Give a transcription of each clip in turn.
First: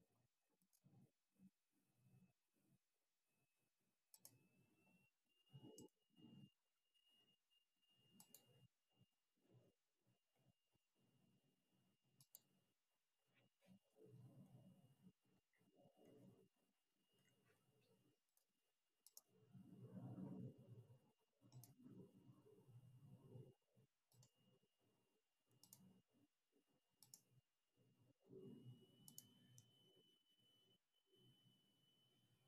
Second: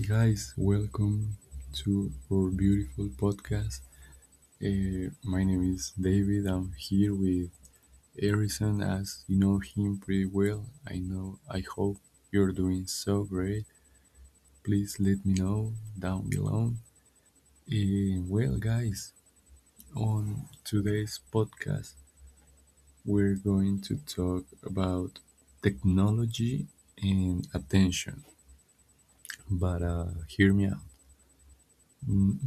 guys, welcome to our beautiful podcast. My name is David. I'm here with Harrison, as you know him pretty well. I know, I hope you're doing so great. Please let me know down below. Guys, on today's podcast, we're going to talk about technology and attention. But hear me out.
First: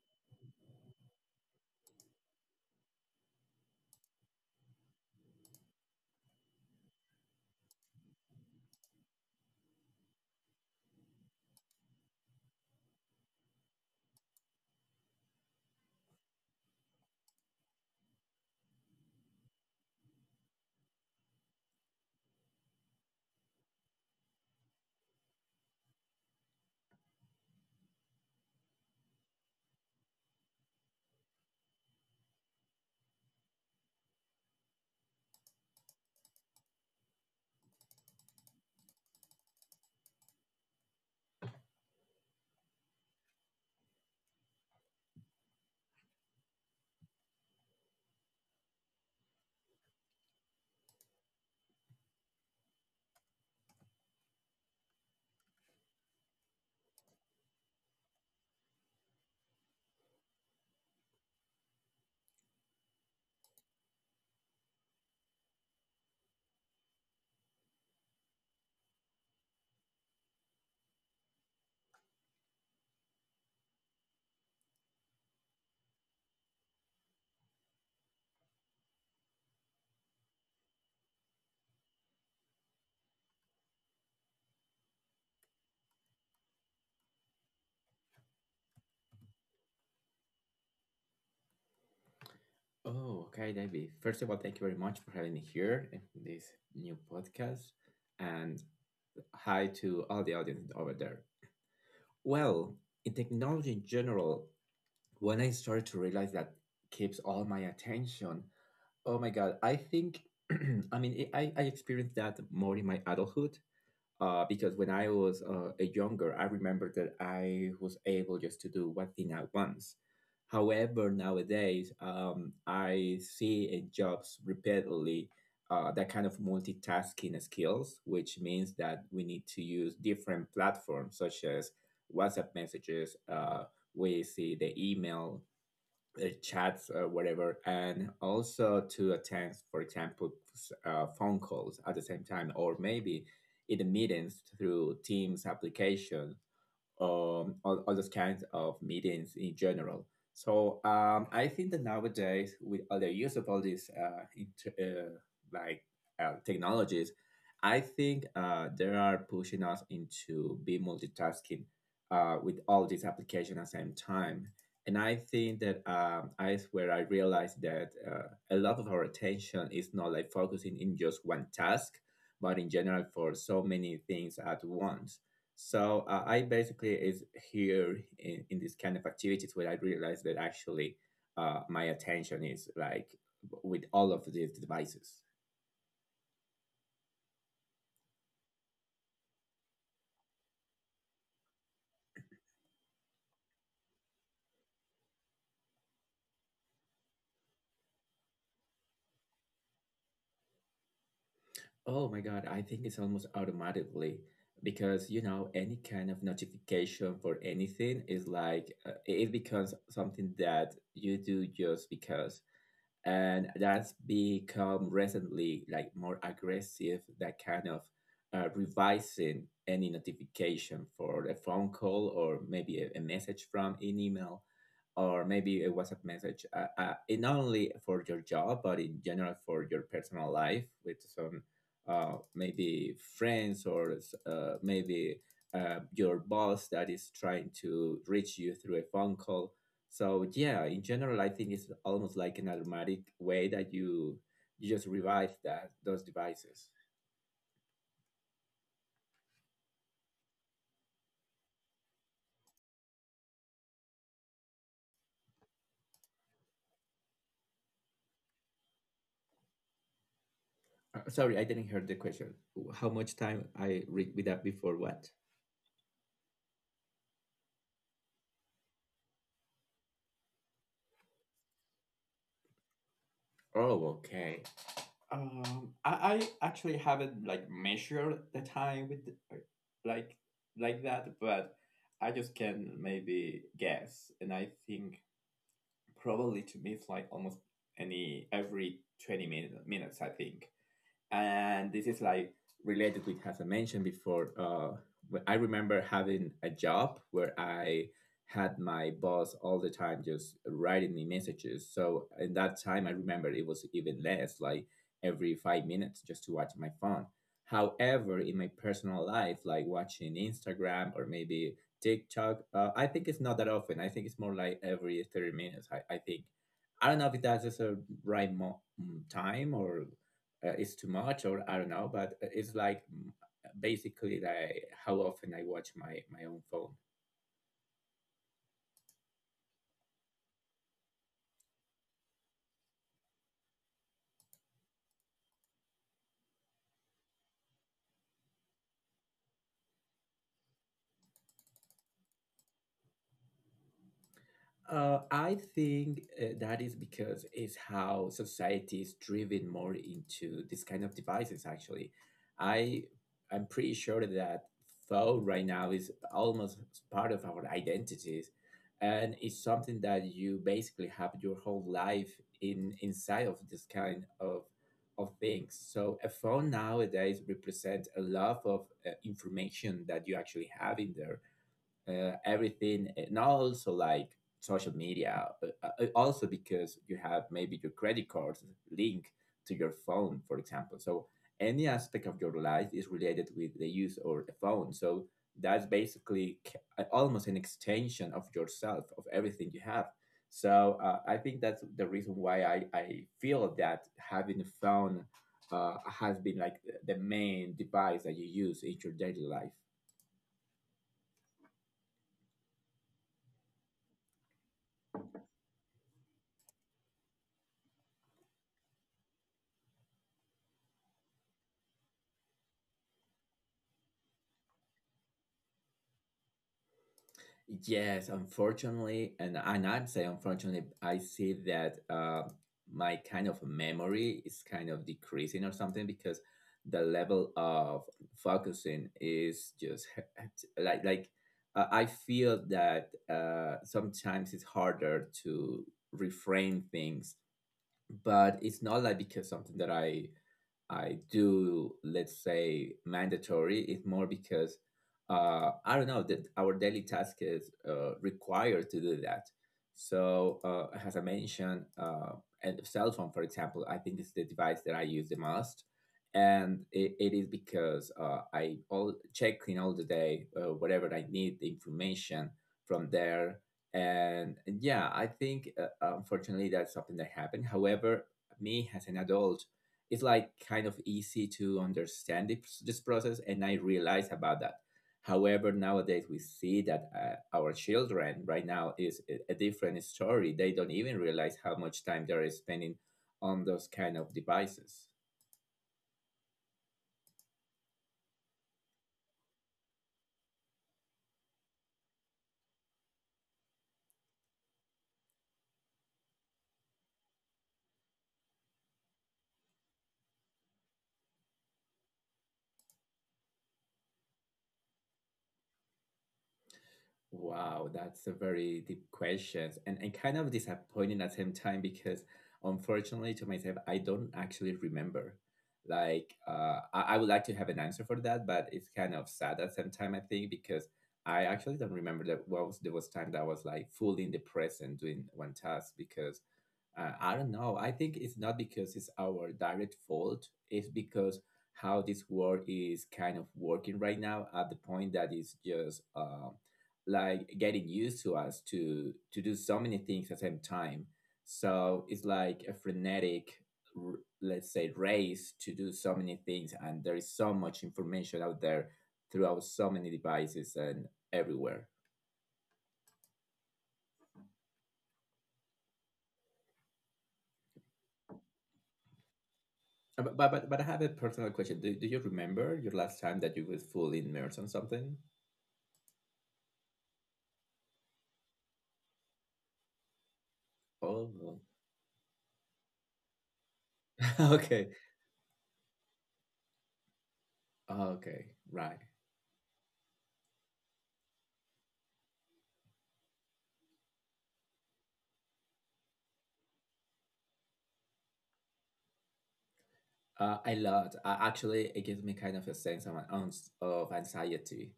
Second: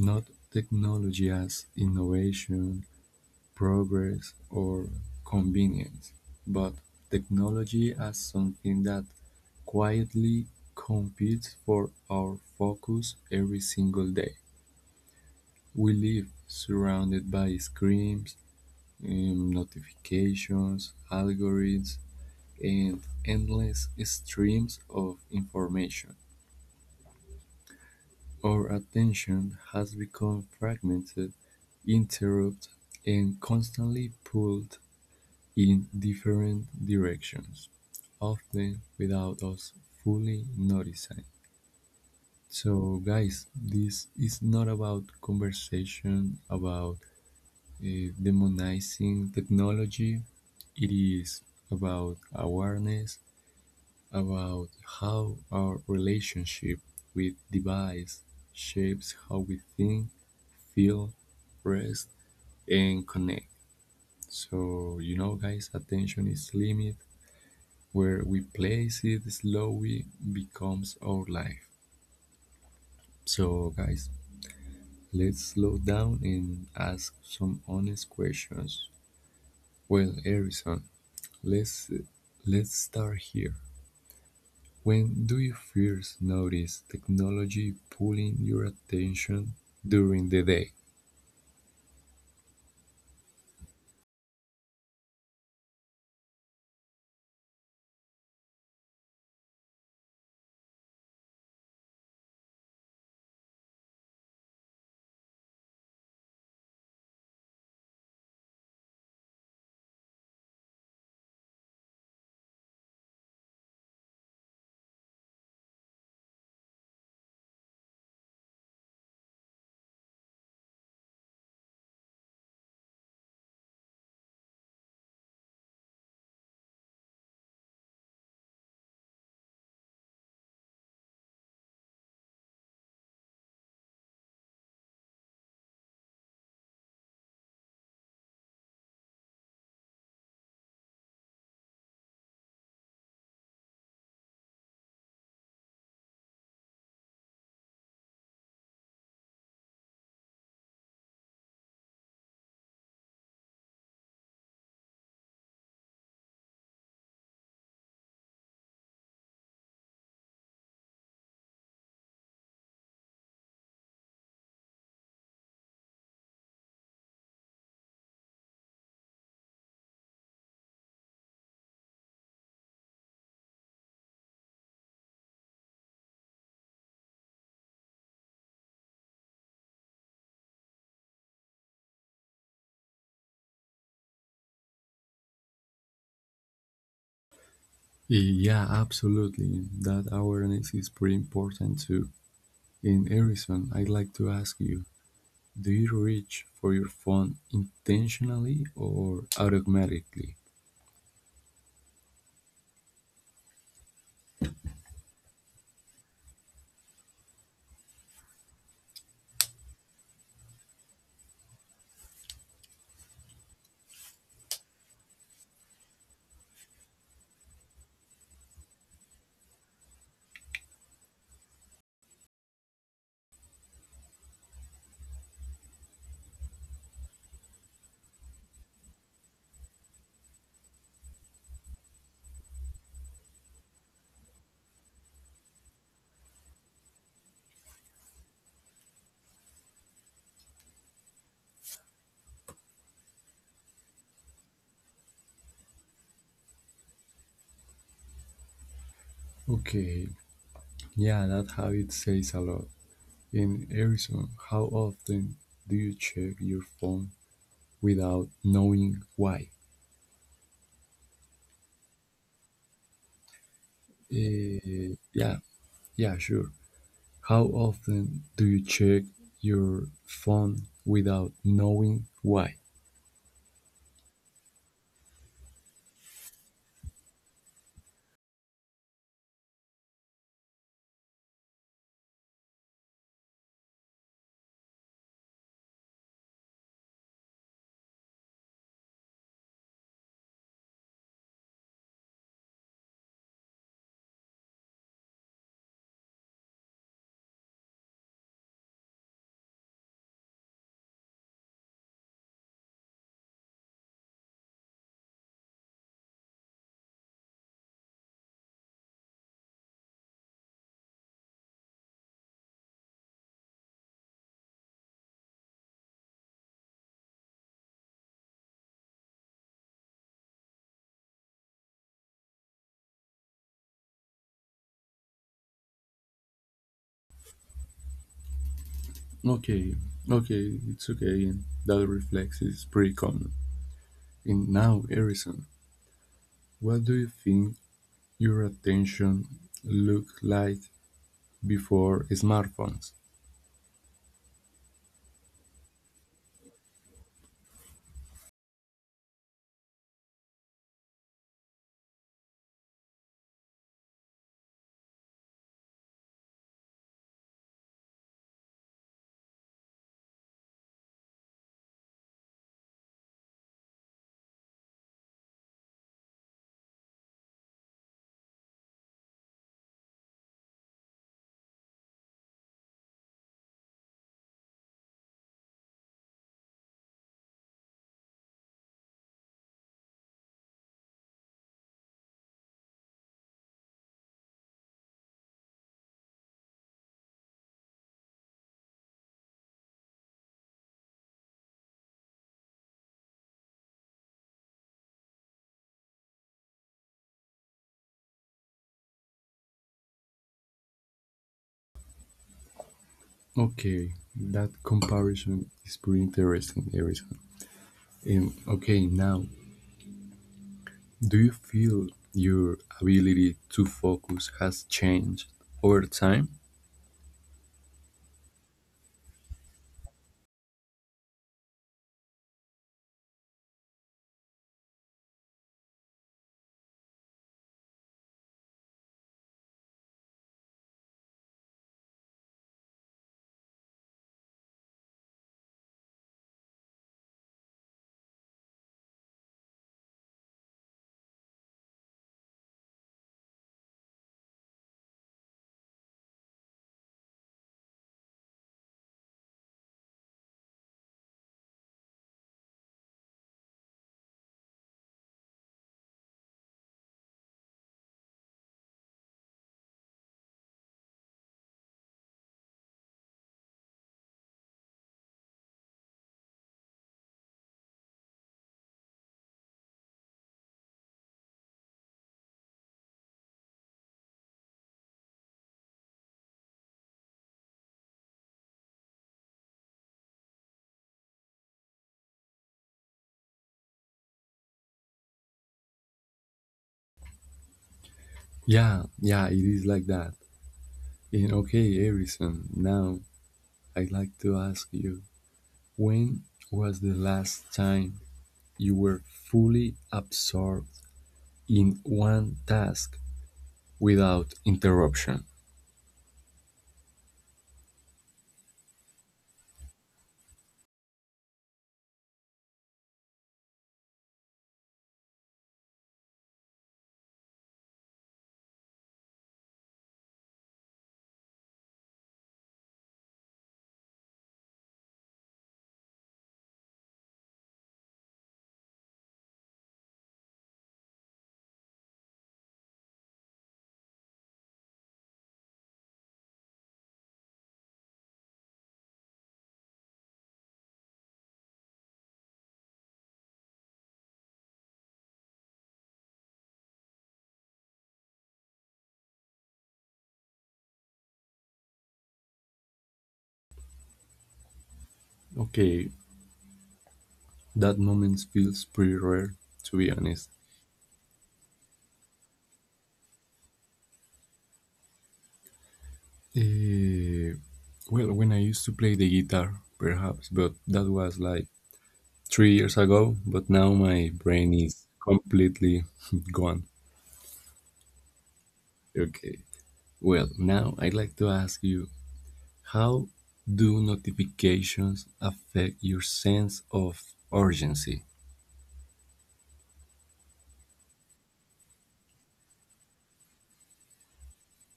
Not technology as innovation, progress, or convenience, but technology as something that quietly competes for our focus every single day. We live surrounded by screens, notifications, algorithms, and endless streams of information. Our attention has become fragmented, interrupted, and constantly pulled in different directions, often without us fully noticing. So, guys, this is not about conversation about uh, demonizing technology, it is about awareness about how our relationship with device shapes how we think, feel, rest, and connect. So, guys, attention is limit. Where we place it slowly becomes our life. So, guys, let's slow down and ask some honest questions. Well, Harrison, let's let's start here. When do you first notice technology pulling your attention during the day? Oh, okay, David. First of all, thank you very much for having me here in this new podcast. And hi to all the audience over there. Well, in technology in general, when I started to realize that keeps all my attention, oh my God, I think, I mean, I experienced that more in my adulthood, because when I was a younger, I remember that I was able just to do one thing at once. However, nowadays, I see in jobs repeatedly, that kind of multitasking skills, which means that we need to use different platforms such as WhatsApp messages, we see the email, chats, whatever, and also to attend, for example, phone calls at the same time, or maybe in the meetings through Teams application, all those kinds of meetings in general. So I think that nowadays, with all the use of all these uh, like technologies, I think they are pushing us into be multitasking, with all these applications at the same time. And I think that I where I realized that a lot of our attention is not like focusing in just one task, but in general for so many things at once. So I basically is here in this kind of activities where I realized that actually, my attention is like with all of these devices. Yeah, absolutely. That awareness is pretty important too. In Harrison, I'd like to ask you, do you reach for your phone intentionally or automatically? Oh my God, I think it's almost automatically because you know any kind of notification for anything is like, it becomes something that you do just because, and that's become recently like more aggressive, that kind of revising any notification for a phone call or maybe a message from an email, or maybe a whatsapp message. It not only for your job, but in general for your personal life with some, maybe friends or maybe your boss that is trying to reach you through a phone call. So yeah, in general, I think it's almost like an automatic way that you just revive that those devices. Okay, yeah, that habit says a lot. In Harrison, how often do you check your phone without knowing why? Sorry, I didn't hear the question. How much time I read with that before Eh, what? yeah, yeah, sure. How often do you check your phone without knowing why? Oh, okay. I actually haven't like measured the time with the, like like that, but I just can maybe guess, and I think probably to me it's like almost any every twenty minutes. I think, and this is like related with, as I mentioned before, I remember having a job where I had my boss all the time just writing me messages, so in that time I remember it was even less, like every 5 minutes just to watch my phone. However, in my personal life, like watching instagram or maybe tiktok, I think it's not that often. I think it's more like every 30 minutes. I think, I don't know if that's just a right time or it's too much, or I don't know, but it's like, basically like how often I watch my own phone. Okay, okay, it's okay, and that reflex is pretty common. And now, Harrison, what do you think your attention looked like before smartphones? I think that is because it's how society is driven more into this kind of devices. Actually, I I'm pretty sure that phone right now is almost part of our identities, and it's something that you basically have your whole life in inside of this kind of things. So a phone nowadays represents a lot of, information that you actually have in there, everything, and also like social media. Also because you have maybe your credit cards link to your phone, for example. So any aspect of your life is related with the use or the phone. So that's basically, almost an extension of yourself, of everything you have. So I think that's the reason why I feel that having a phone, has been like the main device that you use in your daily life. Okay, that comparison is pretty interesting, Harrison. And okay, now, do you feel your ability to focus has changed over time? Yes, unfortunately, and I'm saying unfortunately, I see that, my kind of memory is kind of decreasing or something, because the level of focusing is just like like I feel that sometimes it's harder to reframe things, but it's not like because something that I do, let's say, mandatory. It's more because I don't know that our daily task is, required to do that. So, as I mentioned, and cell phone, for example, I think it's the device that I use the most, and it is because I all check in all the day, whatever I need the information from there. And yeah, I think, unfortunately that's something that happened. However, me as an adult, it's like kind of easy to understand this process, and I realize about that. However, nowadays we see that, our children right now is a different story. They don't even realize how much time they're spending on those kind of devices. Yeah, yeah, it is like that. And okay, Harrison, now I'd like to ask you, when was the last time you were fully absorbed in one task without interruption? Wow, that's a very deep question, and, kind of disappointing at the same time, because unfortunately to myself, I don't actually remember. Like, I would like to have an answer for that, but it's kind of sad at the same time, I think, because I actually don't remember that what was there was time that I was like fully in the present doing one task, because I don't know. I think it's not because it's our direct fault. It's because how this world is kind of working right now, at the point that it's just, like getting used to us to do so many things at the same time. So it's like a frenetic, let's say, race to do so many things, and there is so much information out there throughout so many devices and everywhere. Okay, that moment feels pretty rare, to be Uh, honest. But, but but I have a personal question. Do you remember your last time that you were fully immersed on something? Eh, well, when I used to play the guitar, perhaps, but that was Oh, like no. 3 years ago, but now my brain Okay, is completely gone. okay, right. Okay. Well, now I'd like to ask you, how do notifications affect your sense of urgency? A lot. Actually, it gives me kind of a sense of, of anxiety,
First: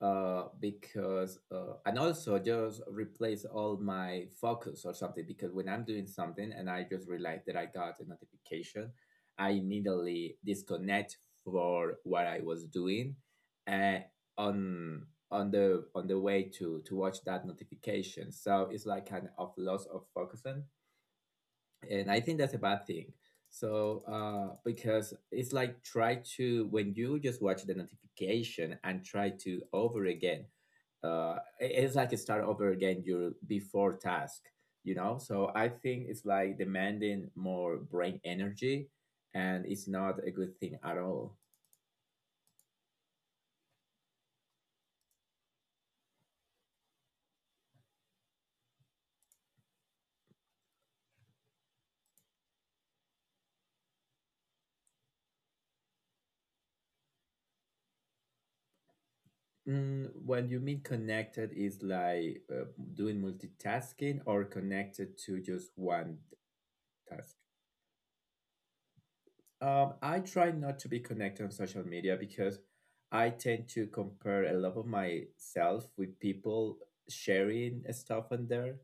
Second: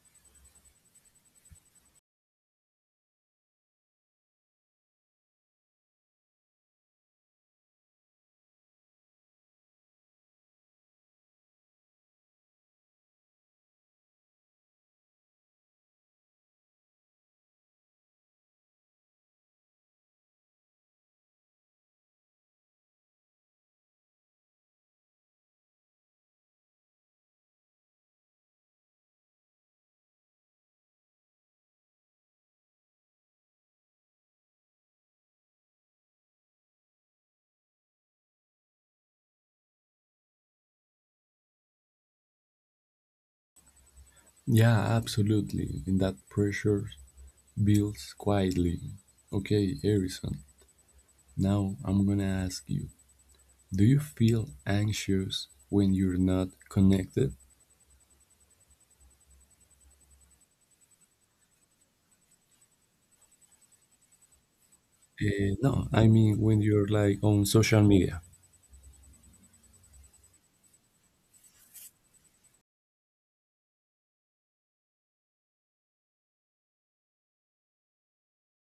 because, and also just replace all my focus or something. Because when I'm doing something and I just realize that I got a notification, I immediately disconnect for what I was doing, and on the way to watch that notification. So it's like kind of loss of focus, and I think that's a bad thing. So because it's like, try to when you just watch the notification and try to over again. Uh, it's like you start over again your before task. So I think it's like demanding more brain energy, and it's not a good thing at all. Yeah, absolutely. And that pressure builds quietly. Okay, Harrison, now I'm gonna ask you, do you feel anxious when you're not connected? When you mean connected, is like doing multitasking or connected to just No, I one mean when you're like on task. social media. I try not to be connected on social media because I tend to compare a lot of myself with people sharing stuff on there.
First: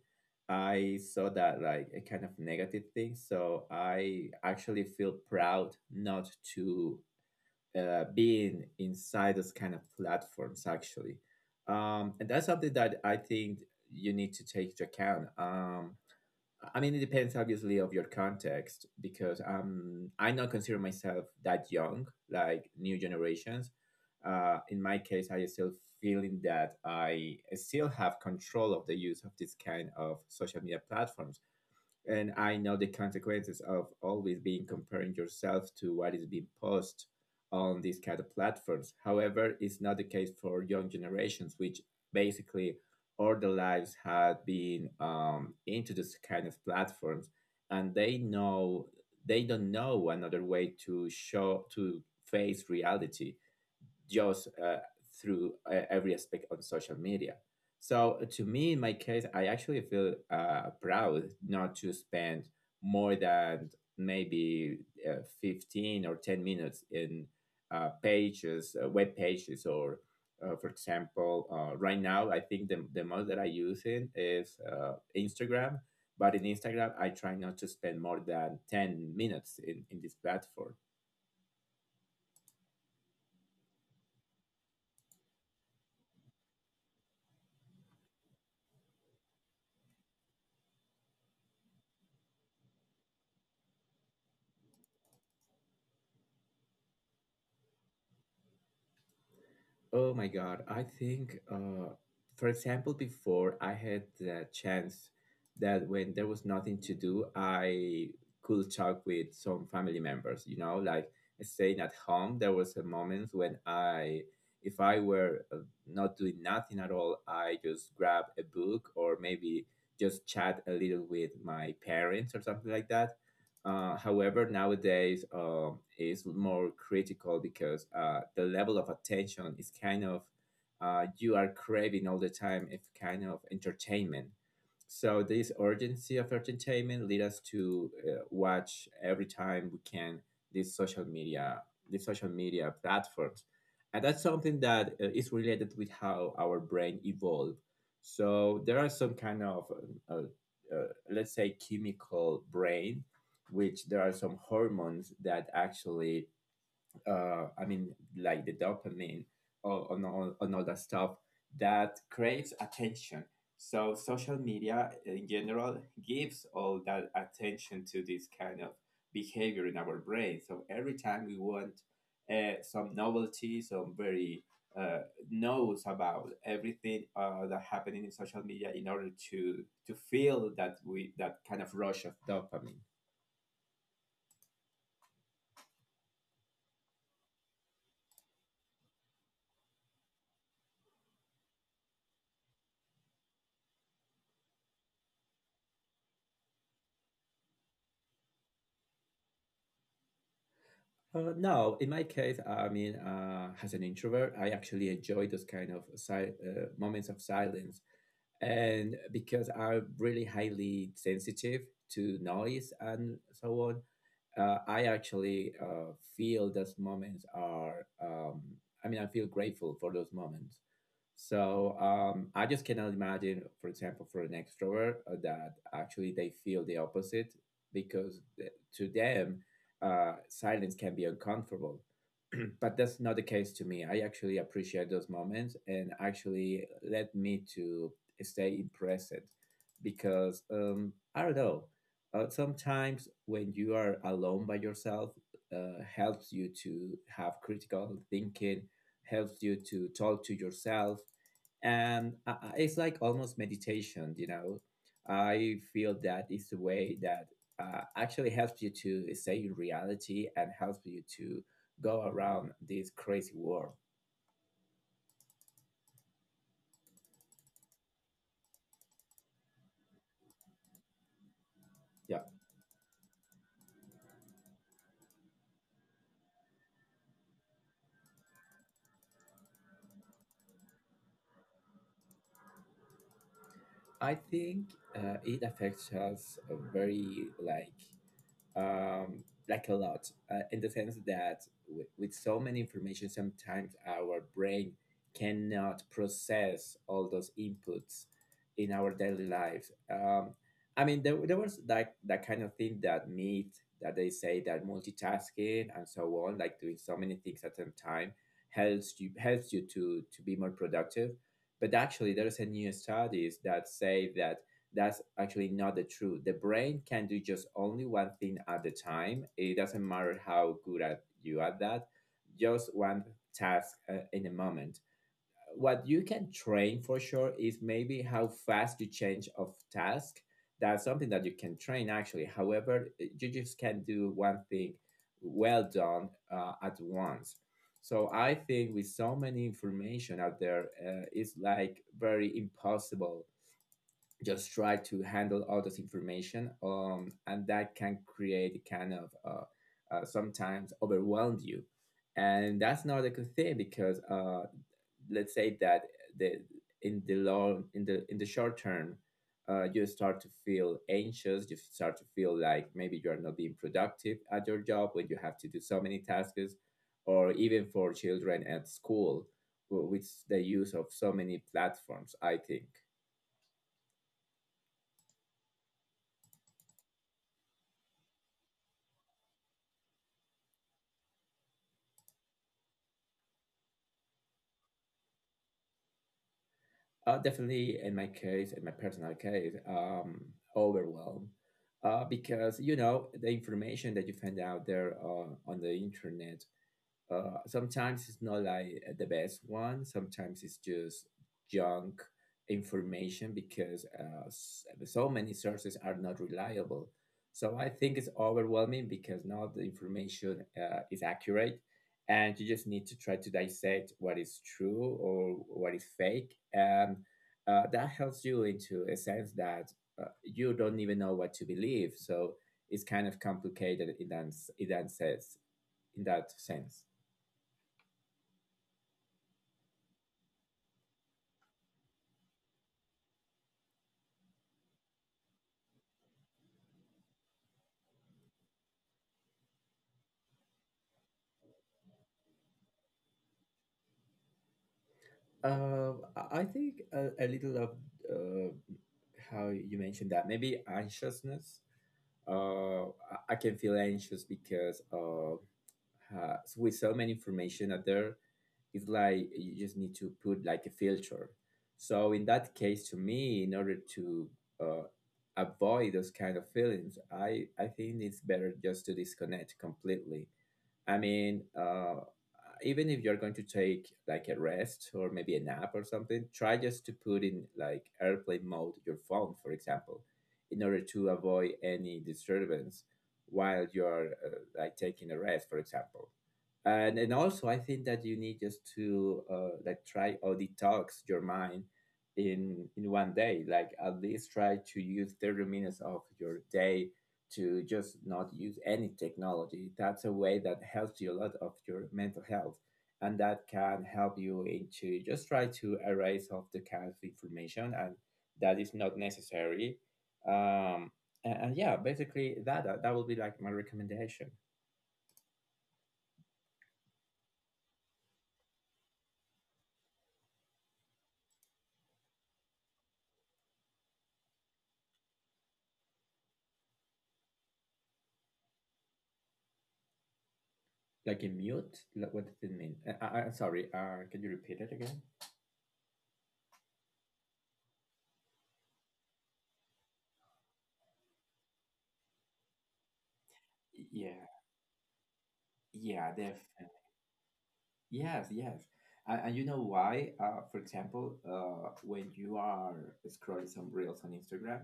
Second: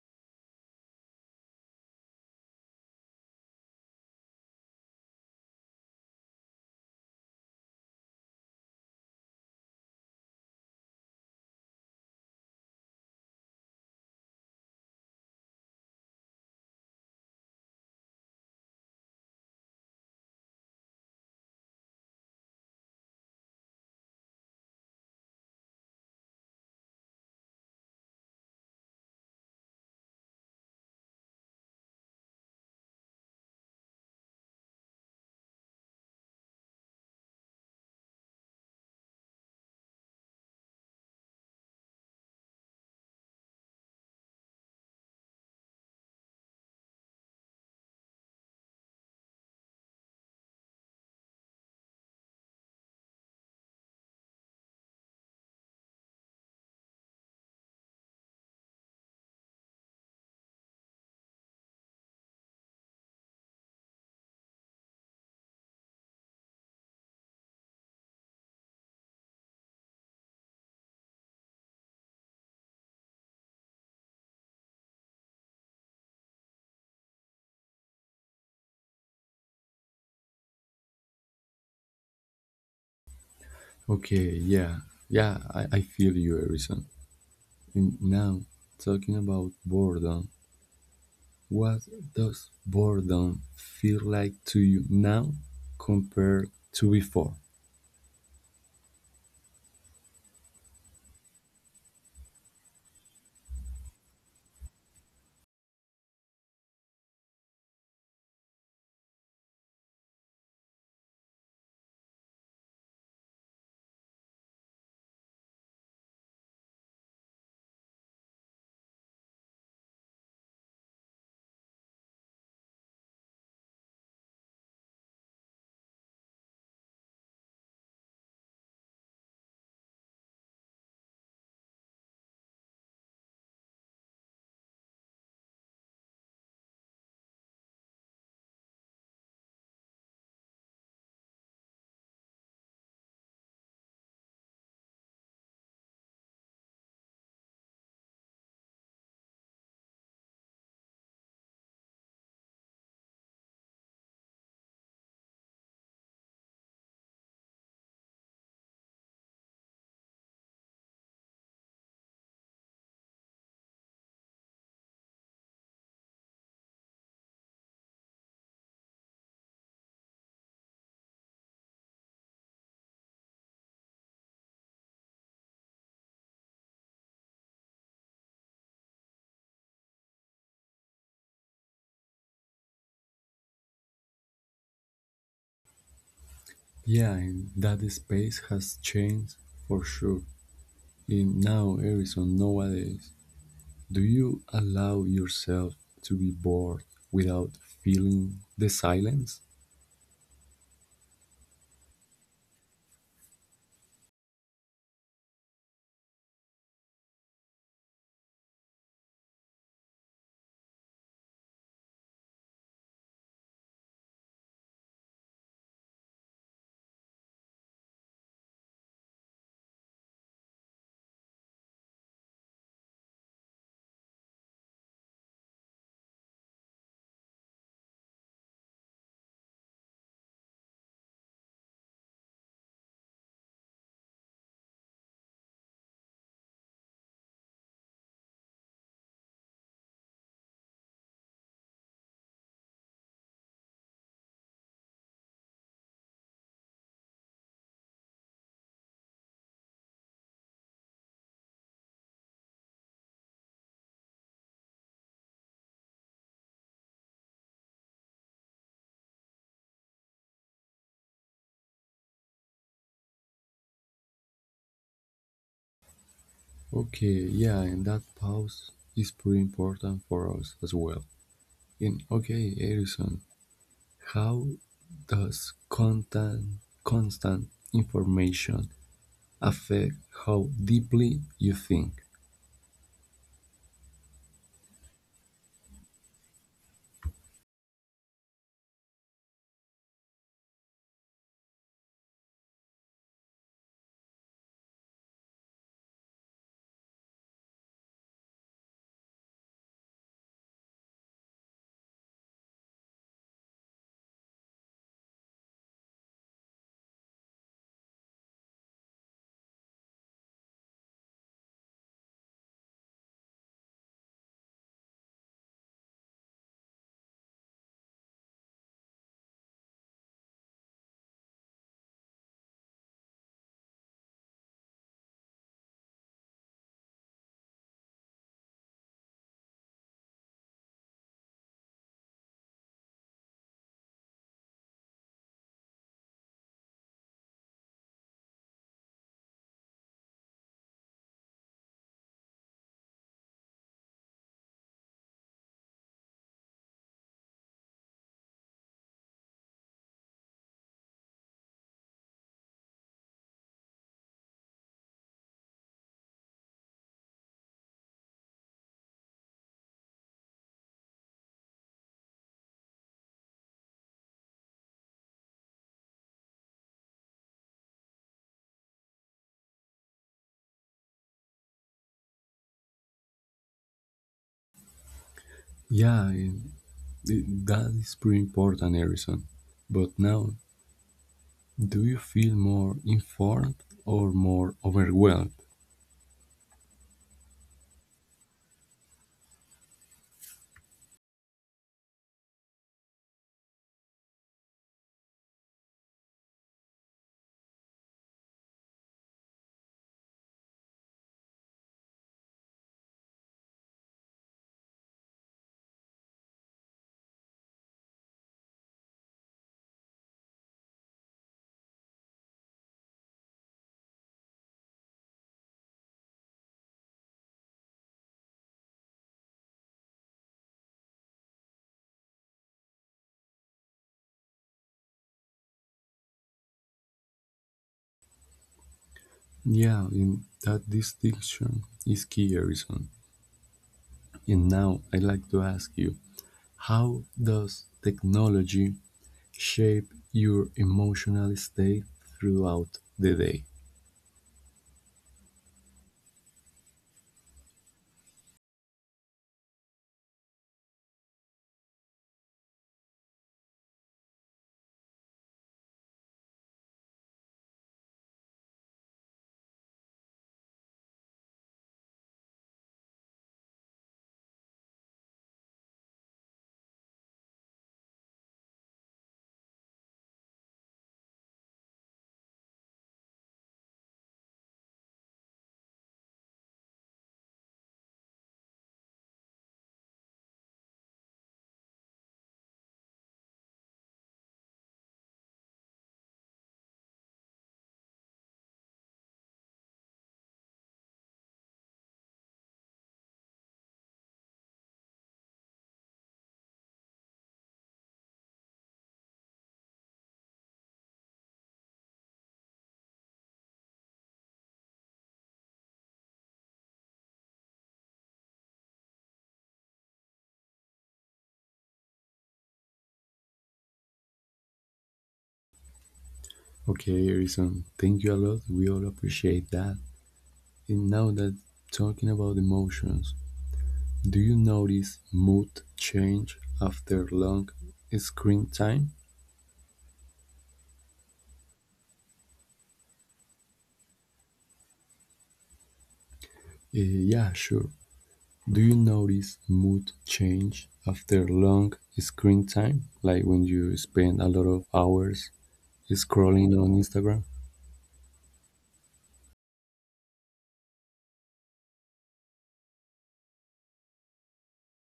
I saw that like a kind of negative thing, so I actually feel proud not to, being inside those kind of platforms actually, and that's something that I think you need to take into account. I mean, it depends obviously of your context because I not consider myself that young, like new generations. In my case, I still feeling that I still have control of the use of this kind of social media platforms, and I know the consequences of always being comparing yourself to what is being posted on these kind of platforms. However, it's not the case for young generations, which basically all their lives had been, into this kind of platforms, and they don't know another way to show to face reality, just through every aspect on social media. So to me, in my case, I actually feel, proud not to spend more than maybe 15 or 10 minutes in, pages, web pages, or for example, right now, I think the most that I use in is Instagram. But in Instagram, I try not to spend more than 10 minutes in this platform. Okay, yeah, yeah, I feel you, Harrison. And now, talking about boredom, what does boredom feel like to you now compared to before? Oh my God. I think, for example, before I had the chance that when there was nothing to do, I could talk with some family members, like staying at home. There was a moment when, if I were not doing nothing at all, I just grab a book or maybe just chat a little with my parents or something like that. However, nowadays, is more critical because the level of attention is kind of, you are craving all the time. If kind of entertainment. So this urgency of entertainment lead us to watch every time we can these social media, these social media platforms, and that's something that is related with how our brain evolved. So there are some kind of, uh, uh, let's say, chemical brain which there are some hormones that actually, I mean, like the dopamine or on all that stuff that craves attention. So social media in general gives all that attention to this kind of behavior in our brain. So every time we want some novelty, some very uh, knows about everything that happening in social media in order to feel that we that kind of rush of dopamine. Yeah, and that space has changed for sure. In now Arizona nowadays, do you allow yourself to be bored without feeling the silence? No, in my case, I mean, as an introvert, I actually enjoy those kind of moments of silence, and because I'm really highly sensitive to noise and so on, I actually feel those moments are, I mean, I feel grateful for those moments. So I just cannot imagine, for example, for an extrovert that actually they feel the opposite because to them, silence can be uncomfortable. But that's not the case to me. I actually appreciate those moments and actually led me to stay impressed because I don't know, sometimes when you are alone by yourself, helps you to have critical thinking, helps you to talk to yourself, and it's like almost meditation. I feel that it's the way that actually helps you to stay in reality and helps you to go around this crazy world. Okay, yeah, and that pause is pretty important for us as well. Yeah, And okay, Harrison, how does content, constant information affect how deeply you think. I think it affects us very like a lot in the sense that with so many information sometimes our brain cannot process all those inputs in our daily lives. I mean there was like that kind of thing, that myth that they say that multitasking and so on, like doing so many things at a time, helps you to be more productive, but actually there's a new studies that say that that's actually not the truth. The brain can do just only one thing at a time. It doesn't matter how good at you at that, just one task in a moment. What you can train for sure is maybe how fast you change of task. That's something that you can train actually. However, you just can't do one thing well done at once. So I think with so many information out there, it's like very impossible just try to handle all this information, and that can create kind of sometimes overwhelm you, and that's not a good thing because, let's say that the in the short term, you start to feel anxious, you start to feel like maybe you are not being productive at your job when you have to do so many tasks, or even for children at school with the use of so many platforms I think. Yeah, that is pretty important, Harrison. But now, do you feel more informed or more overwhelmed? Definitely, in my case, in my personal case, overwhelmed. Because you know the information that you find out there on the internet sometimes it's not like the best one. Sometimes it's just junk information because so many sources are not reliable. So I think it's overwhelming because not the information is accurate, and you just need to try to dissect what is true or what is fake, and that helps you into a sense that you don't even know what to believe. So it's kind of complicated in that in that sense. in that sense. Yeah, in that distinction is key, Harrison. And now I'd like to ask you, how does technology shape your emotional state throughout the day? I think a little of uh, how you mentioned that maybe anxiousness. Uh, I can feel anxious because with so many information out there, it's like you just need to put like a filter. So in that case, to me, in order to uh, avoid those kind of feelings, I think it's better just to disconnect completely. I mean, even if you're going to take like a rest or maybe a nap or something, try just to put in like airplane mode your phone, for example, in order to avoid any disturbance while you're like taking a rest, for example. And also, I think that you need just to like try or detox your mind in one day. Like at least try to use 30 minutes of your day to just not use any technology. That's a way that helps you a lot of your mental health. And that can help you into just try to erase off the kind of information and that is not necessary. Um, and yeah, basically that, that will be like my recommendation. Okay, Harrison, thank you a lot. We all appreciate that. And now that talking about emotions, do you notice mood change after long screen time? Like a mute? Like, what did it mean? I, I'm sorry. Can you repeat it again? Uh, yeah, sure. Do you notice mood change after long screen time? Like when you spend a lot Yeah, of hours yeah, scrolling on definitely. Instagram? Yes, yes. And you know why? For example, when you are scrolling some reels on Instagram,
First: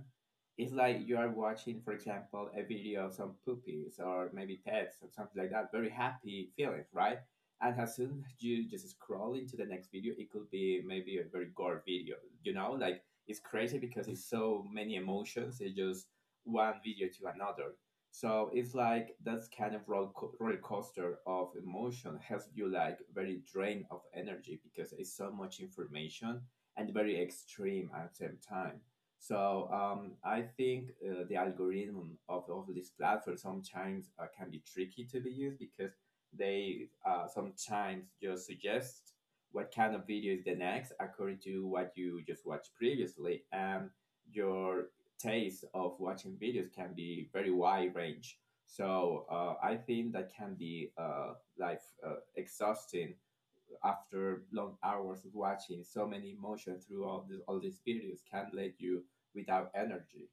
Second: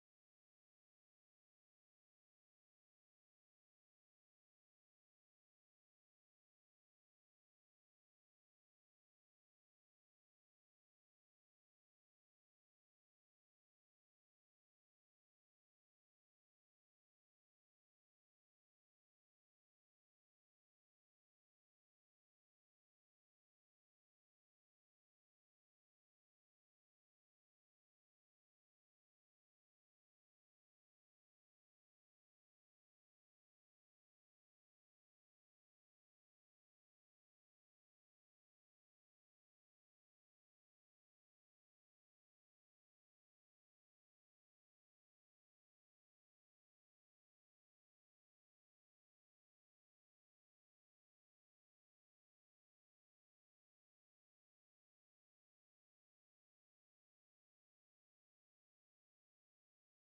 it's like you are watching, for example, a video of some puppies or maybe pets or something like that, very happy feelings, right? And as soon as you just scroll into the next video, it could be maybe a very gore video, you know? Like it's crazy because it's so many emotions, it's just one video to another. So it's like that's kind of roller coaster of emotion has you like very drained of energy because it's so much information and very extreme at the same time. So I think the algorithm of this platform sometimes can be tricky to be used because they sometimes just suggest what kind of video is the next according to what you just watched previously and your taste of watching videos can be very wide range. So I think that can be like exhausting after long hours of watching so many emotions through all these videos can leave you without energy.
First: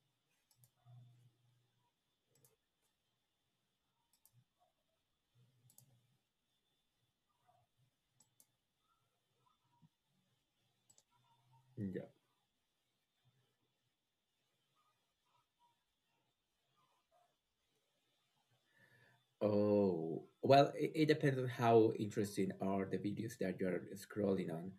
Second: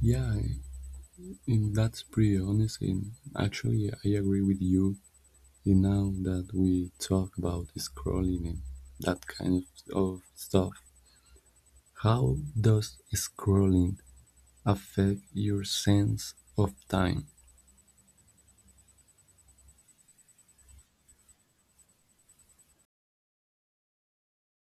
Yeah, and that's pretty honest. And actually, yeah, I agree with you. And now that we talk about scrolling and that kind of stuff, Yeah. how does scrolling affect your sense of time? Oh, well, it depends on how interesting are the videos that you're scrolling on.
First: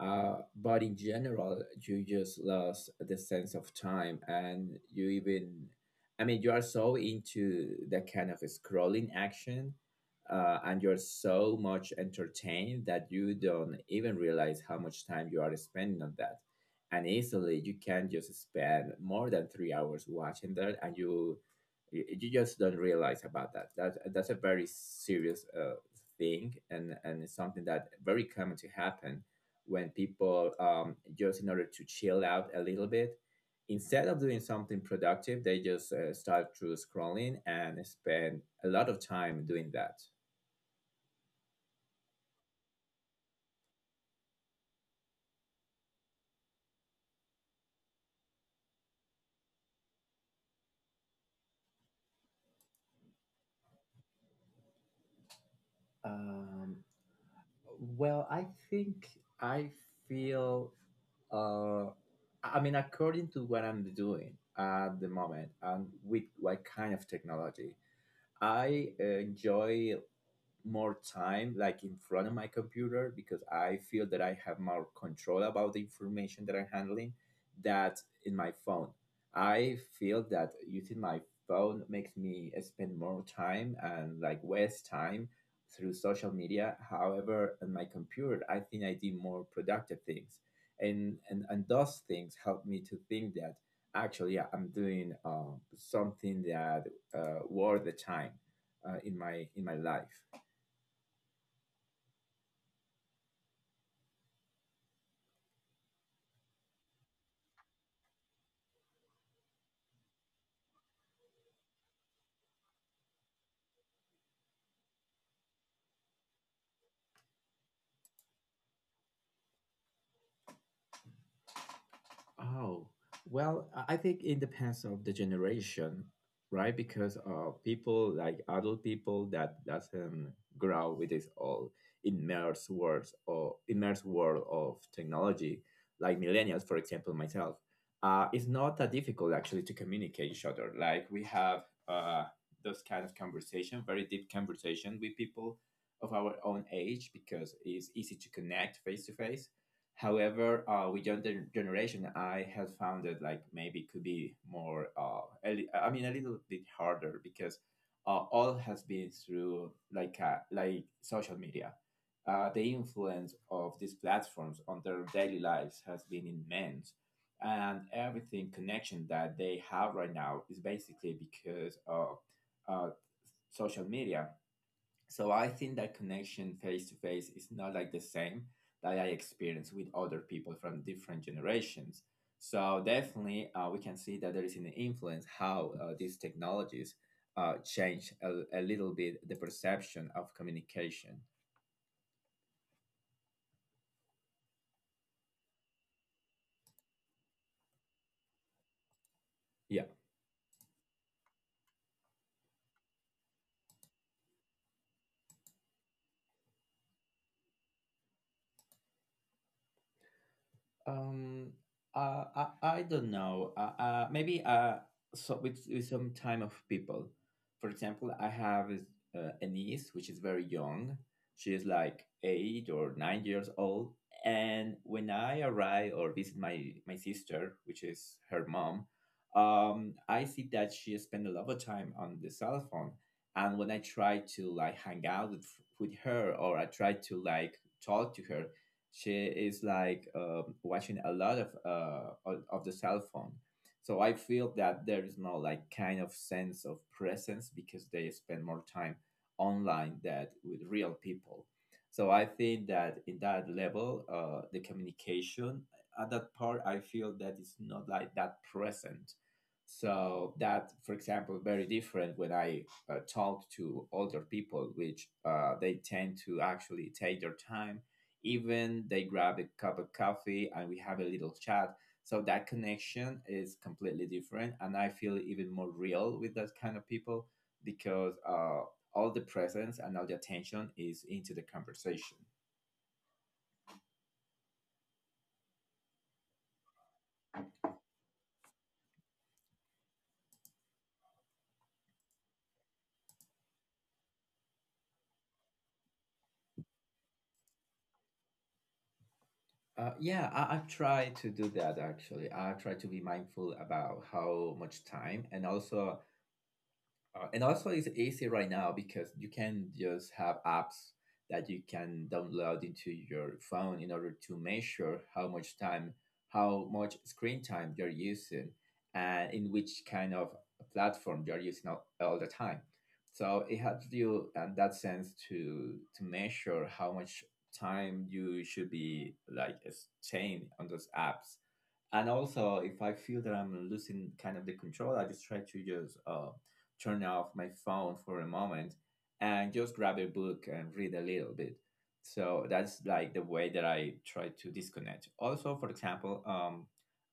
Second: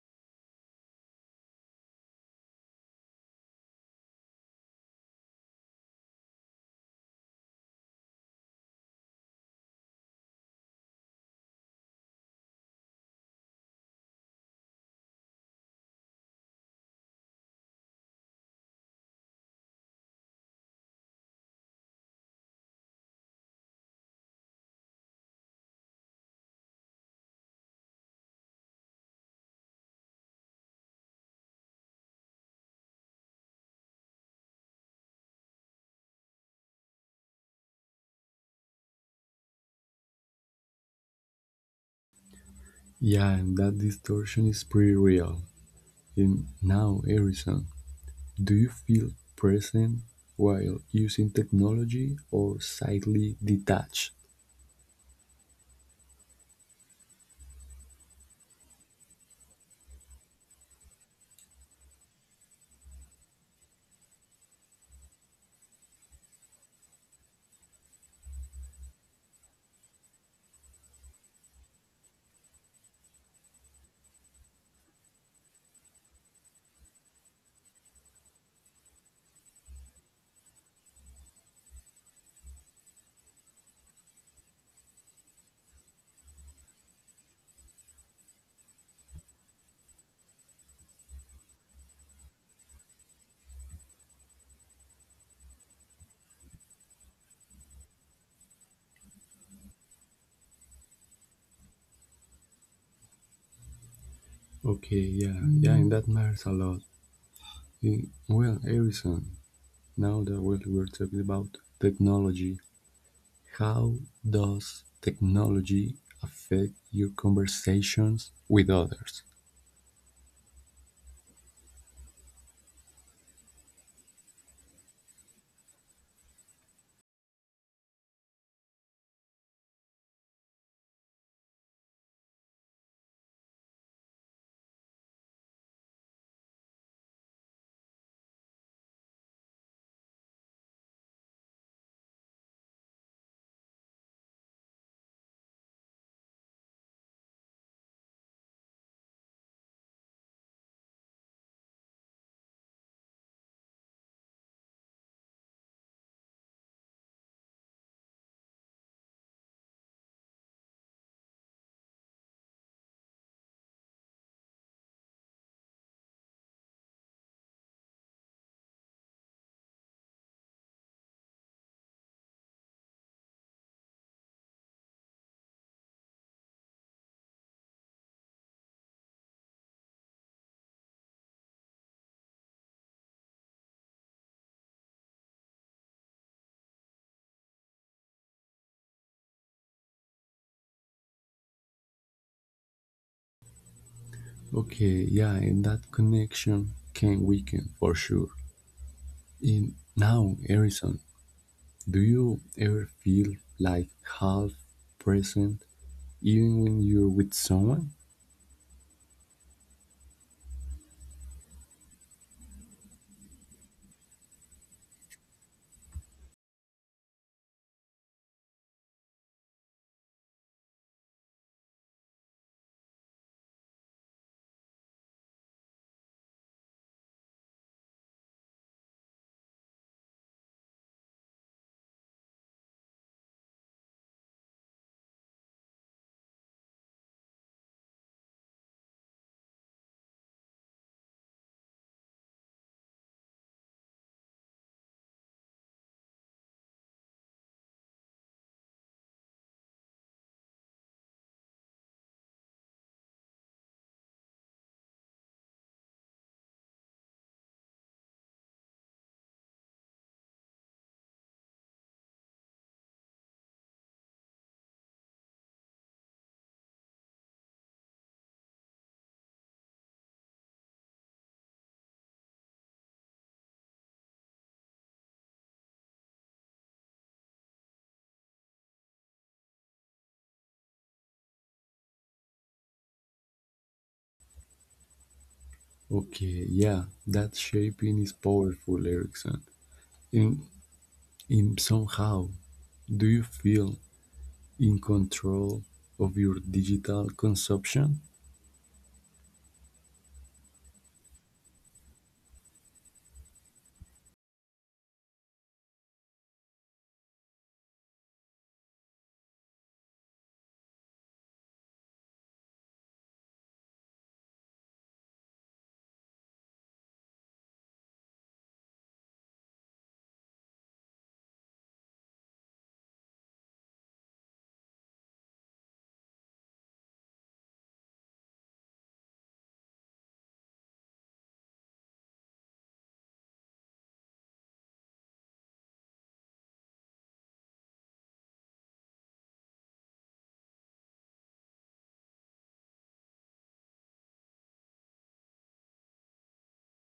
But in general, you just lost the sense of time and you even, I mean, you are so into the kind of scrolling action and you're so much entertained that you don't even realize how much time you are spending on that. And easily, you can just spend more than 3 hours watching that and you you just don't realize about that. That's a very serious thing, and it's something that very common to happen when people just in order to chill out a little bit, instead of doing something productive, they just start through scrolling and spend a lot of time doing that. Yeah, and that distortion is pretty real. And now, Harrison, do you feel present while using technology or slightly detached? Um, Well, I think I feel. Uh, I mean, according to what I'm doing at the moment and with what kind of technology, I enjoy more time like in front of my computer because I feel that I have more control about the information that I'm handling that in my phone. I feel that using my phone makes me spend more time and like waste time through social media. However, on my computer, I think I did more productive things. And those things help me to think that actually yeah, I'm doing something that worth the time in my life. Okay, yeah, yeah, and that matters a lot. Eh, well, Harrison, now that we're talking about technology, how does technology affect your conversations with others? Oh, well, I think it depends of the generation, right? Because people like adult people that doesn't grow with this all immersed worlds or immersed world of technology, like millennials, for example, myself, it's not that difficult actually to communicate each other. Like we have uh, those kind of conversation, very deep conversation with people of our own age because it's easy to connect face to face. However, with your generation, I have found that like maybe it could be more, I mean, a little bit harder because all has been through like social media. The influence of these platforms on their daily lives has been immense, and everything connection that they have right now is basically because of uh, social media, so I think that connection face to face is not like the same that I experience with other people from different generations. So definitely, we can see that there is an influence how these technologies change a little bit the perception of communication. Okay, yeah, and that connection can weaken for sure. Yeah. In now, Harrison, do you ever feel like half present even when you're with someone? Um, I don't know. Maybe so with some time of people. For example, I have a niece which is very young. She is like 8 or 9 years old. And when I arrive or visit my sister, which is her mom, I see that she spends a lot of time on the cell phone. And when I try to like hang out with her or I try to like talk to her, she is like watching a lot of the cell phone, so I feel that there is no like kind of sense of presence because they spend more time online than with real people. So I think that in that level, the communication at that part, I feel that it's not like that present. So that for example very different when I talk to older people which they tend to actually take their time, even they grab a cup of coffee and we have a little chat. So that connection is completely different and I feel even more real with that kind of people because all the presence and all the attention is into the conversation. Okay, yeah, that shaping is powerful, Erickson. And in somehow, do you feel in control of your digital consumption? Yeah, I, I've tried to do that actually. I try to be mindful about how much time and also, it's easy right now because you can just have apps that you can download into your phone in order to measure how much time, how much screen time you're using, and in which kind of platform you're using all the time. So it helps you in that sense to measure how much time you should be like staying on those apps. And also if I feel that I'm losing kind of the control I just try to just turn off my phone for a moment and just grab a book and read a little bit, so that's like the way that I try to disconnect. Also, for example, um,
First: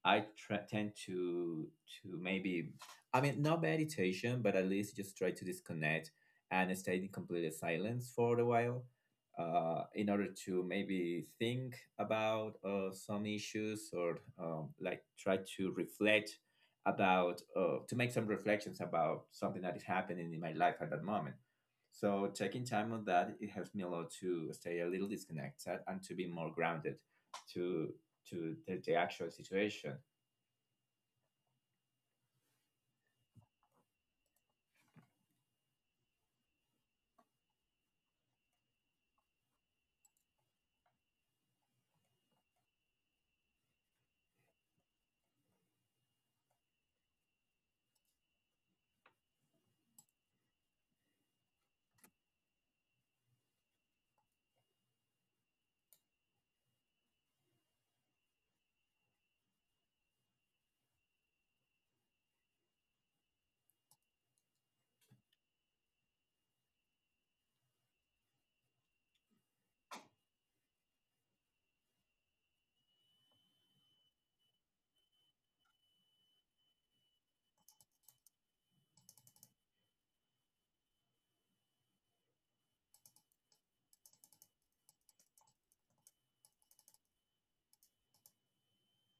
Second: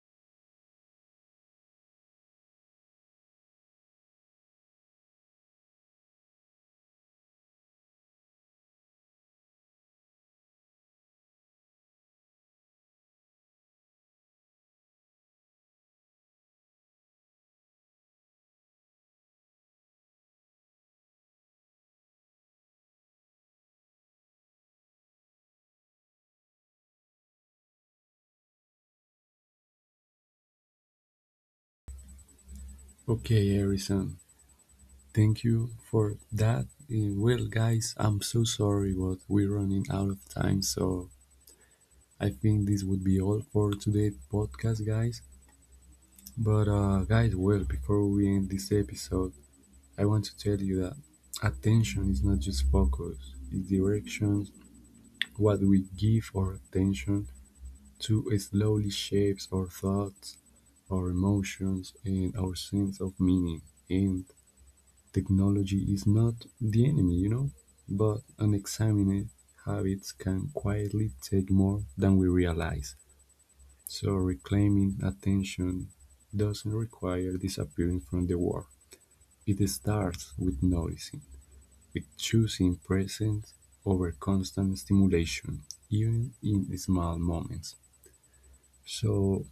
i try, tend to maybe I mean not meditation but at least just try to disconnect and stay in complete silence for a while, in order to maybe think about some issues, or like try to reflect about to make some reflections about something that is happening in my life at that moment. So taking time on that it helps me a lot to stay a little disconnected and to be more grounded to the actual situation. Okay, Harrison, thank you for that. Eh, well, guys, I'm so sorry, but we're running out of time. So I think this would be all for today's podcast, guys. But, guys, well, before we end this episode, I want to tell you that attention is not just focus, it's directions. What we give our attention to slowly shapes our thoughts, our emotions, and our sense of meaning. And technology is not the enemy, you know, but unexamined habits can quietly take more than we realize. So, reclaiming attention doesn't require disappearing from the world. It starts with noticing, with choosing presence over constant stimulation, even in small moments. So,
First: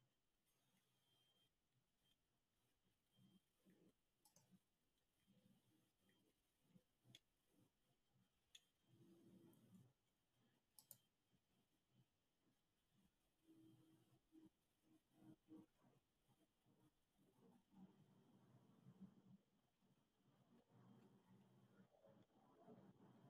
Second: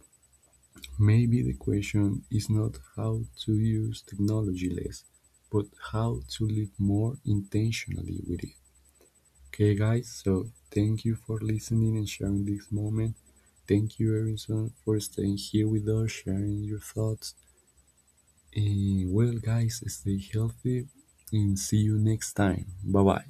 maybe the question is not how to use technology less, but how to live more intentionally with it. Okay, guys, so thank you for listening and sharing this moment. Thank you, Erinson, for staying here with us, sharing your thoughts. And well, guys, stay healthy and see you next time. Bye bye.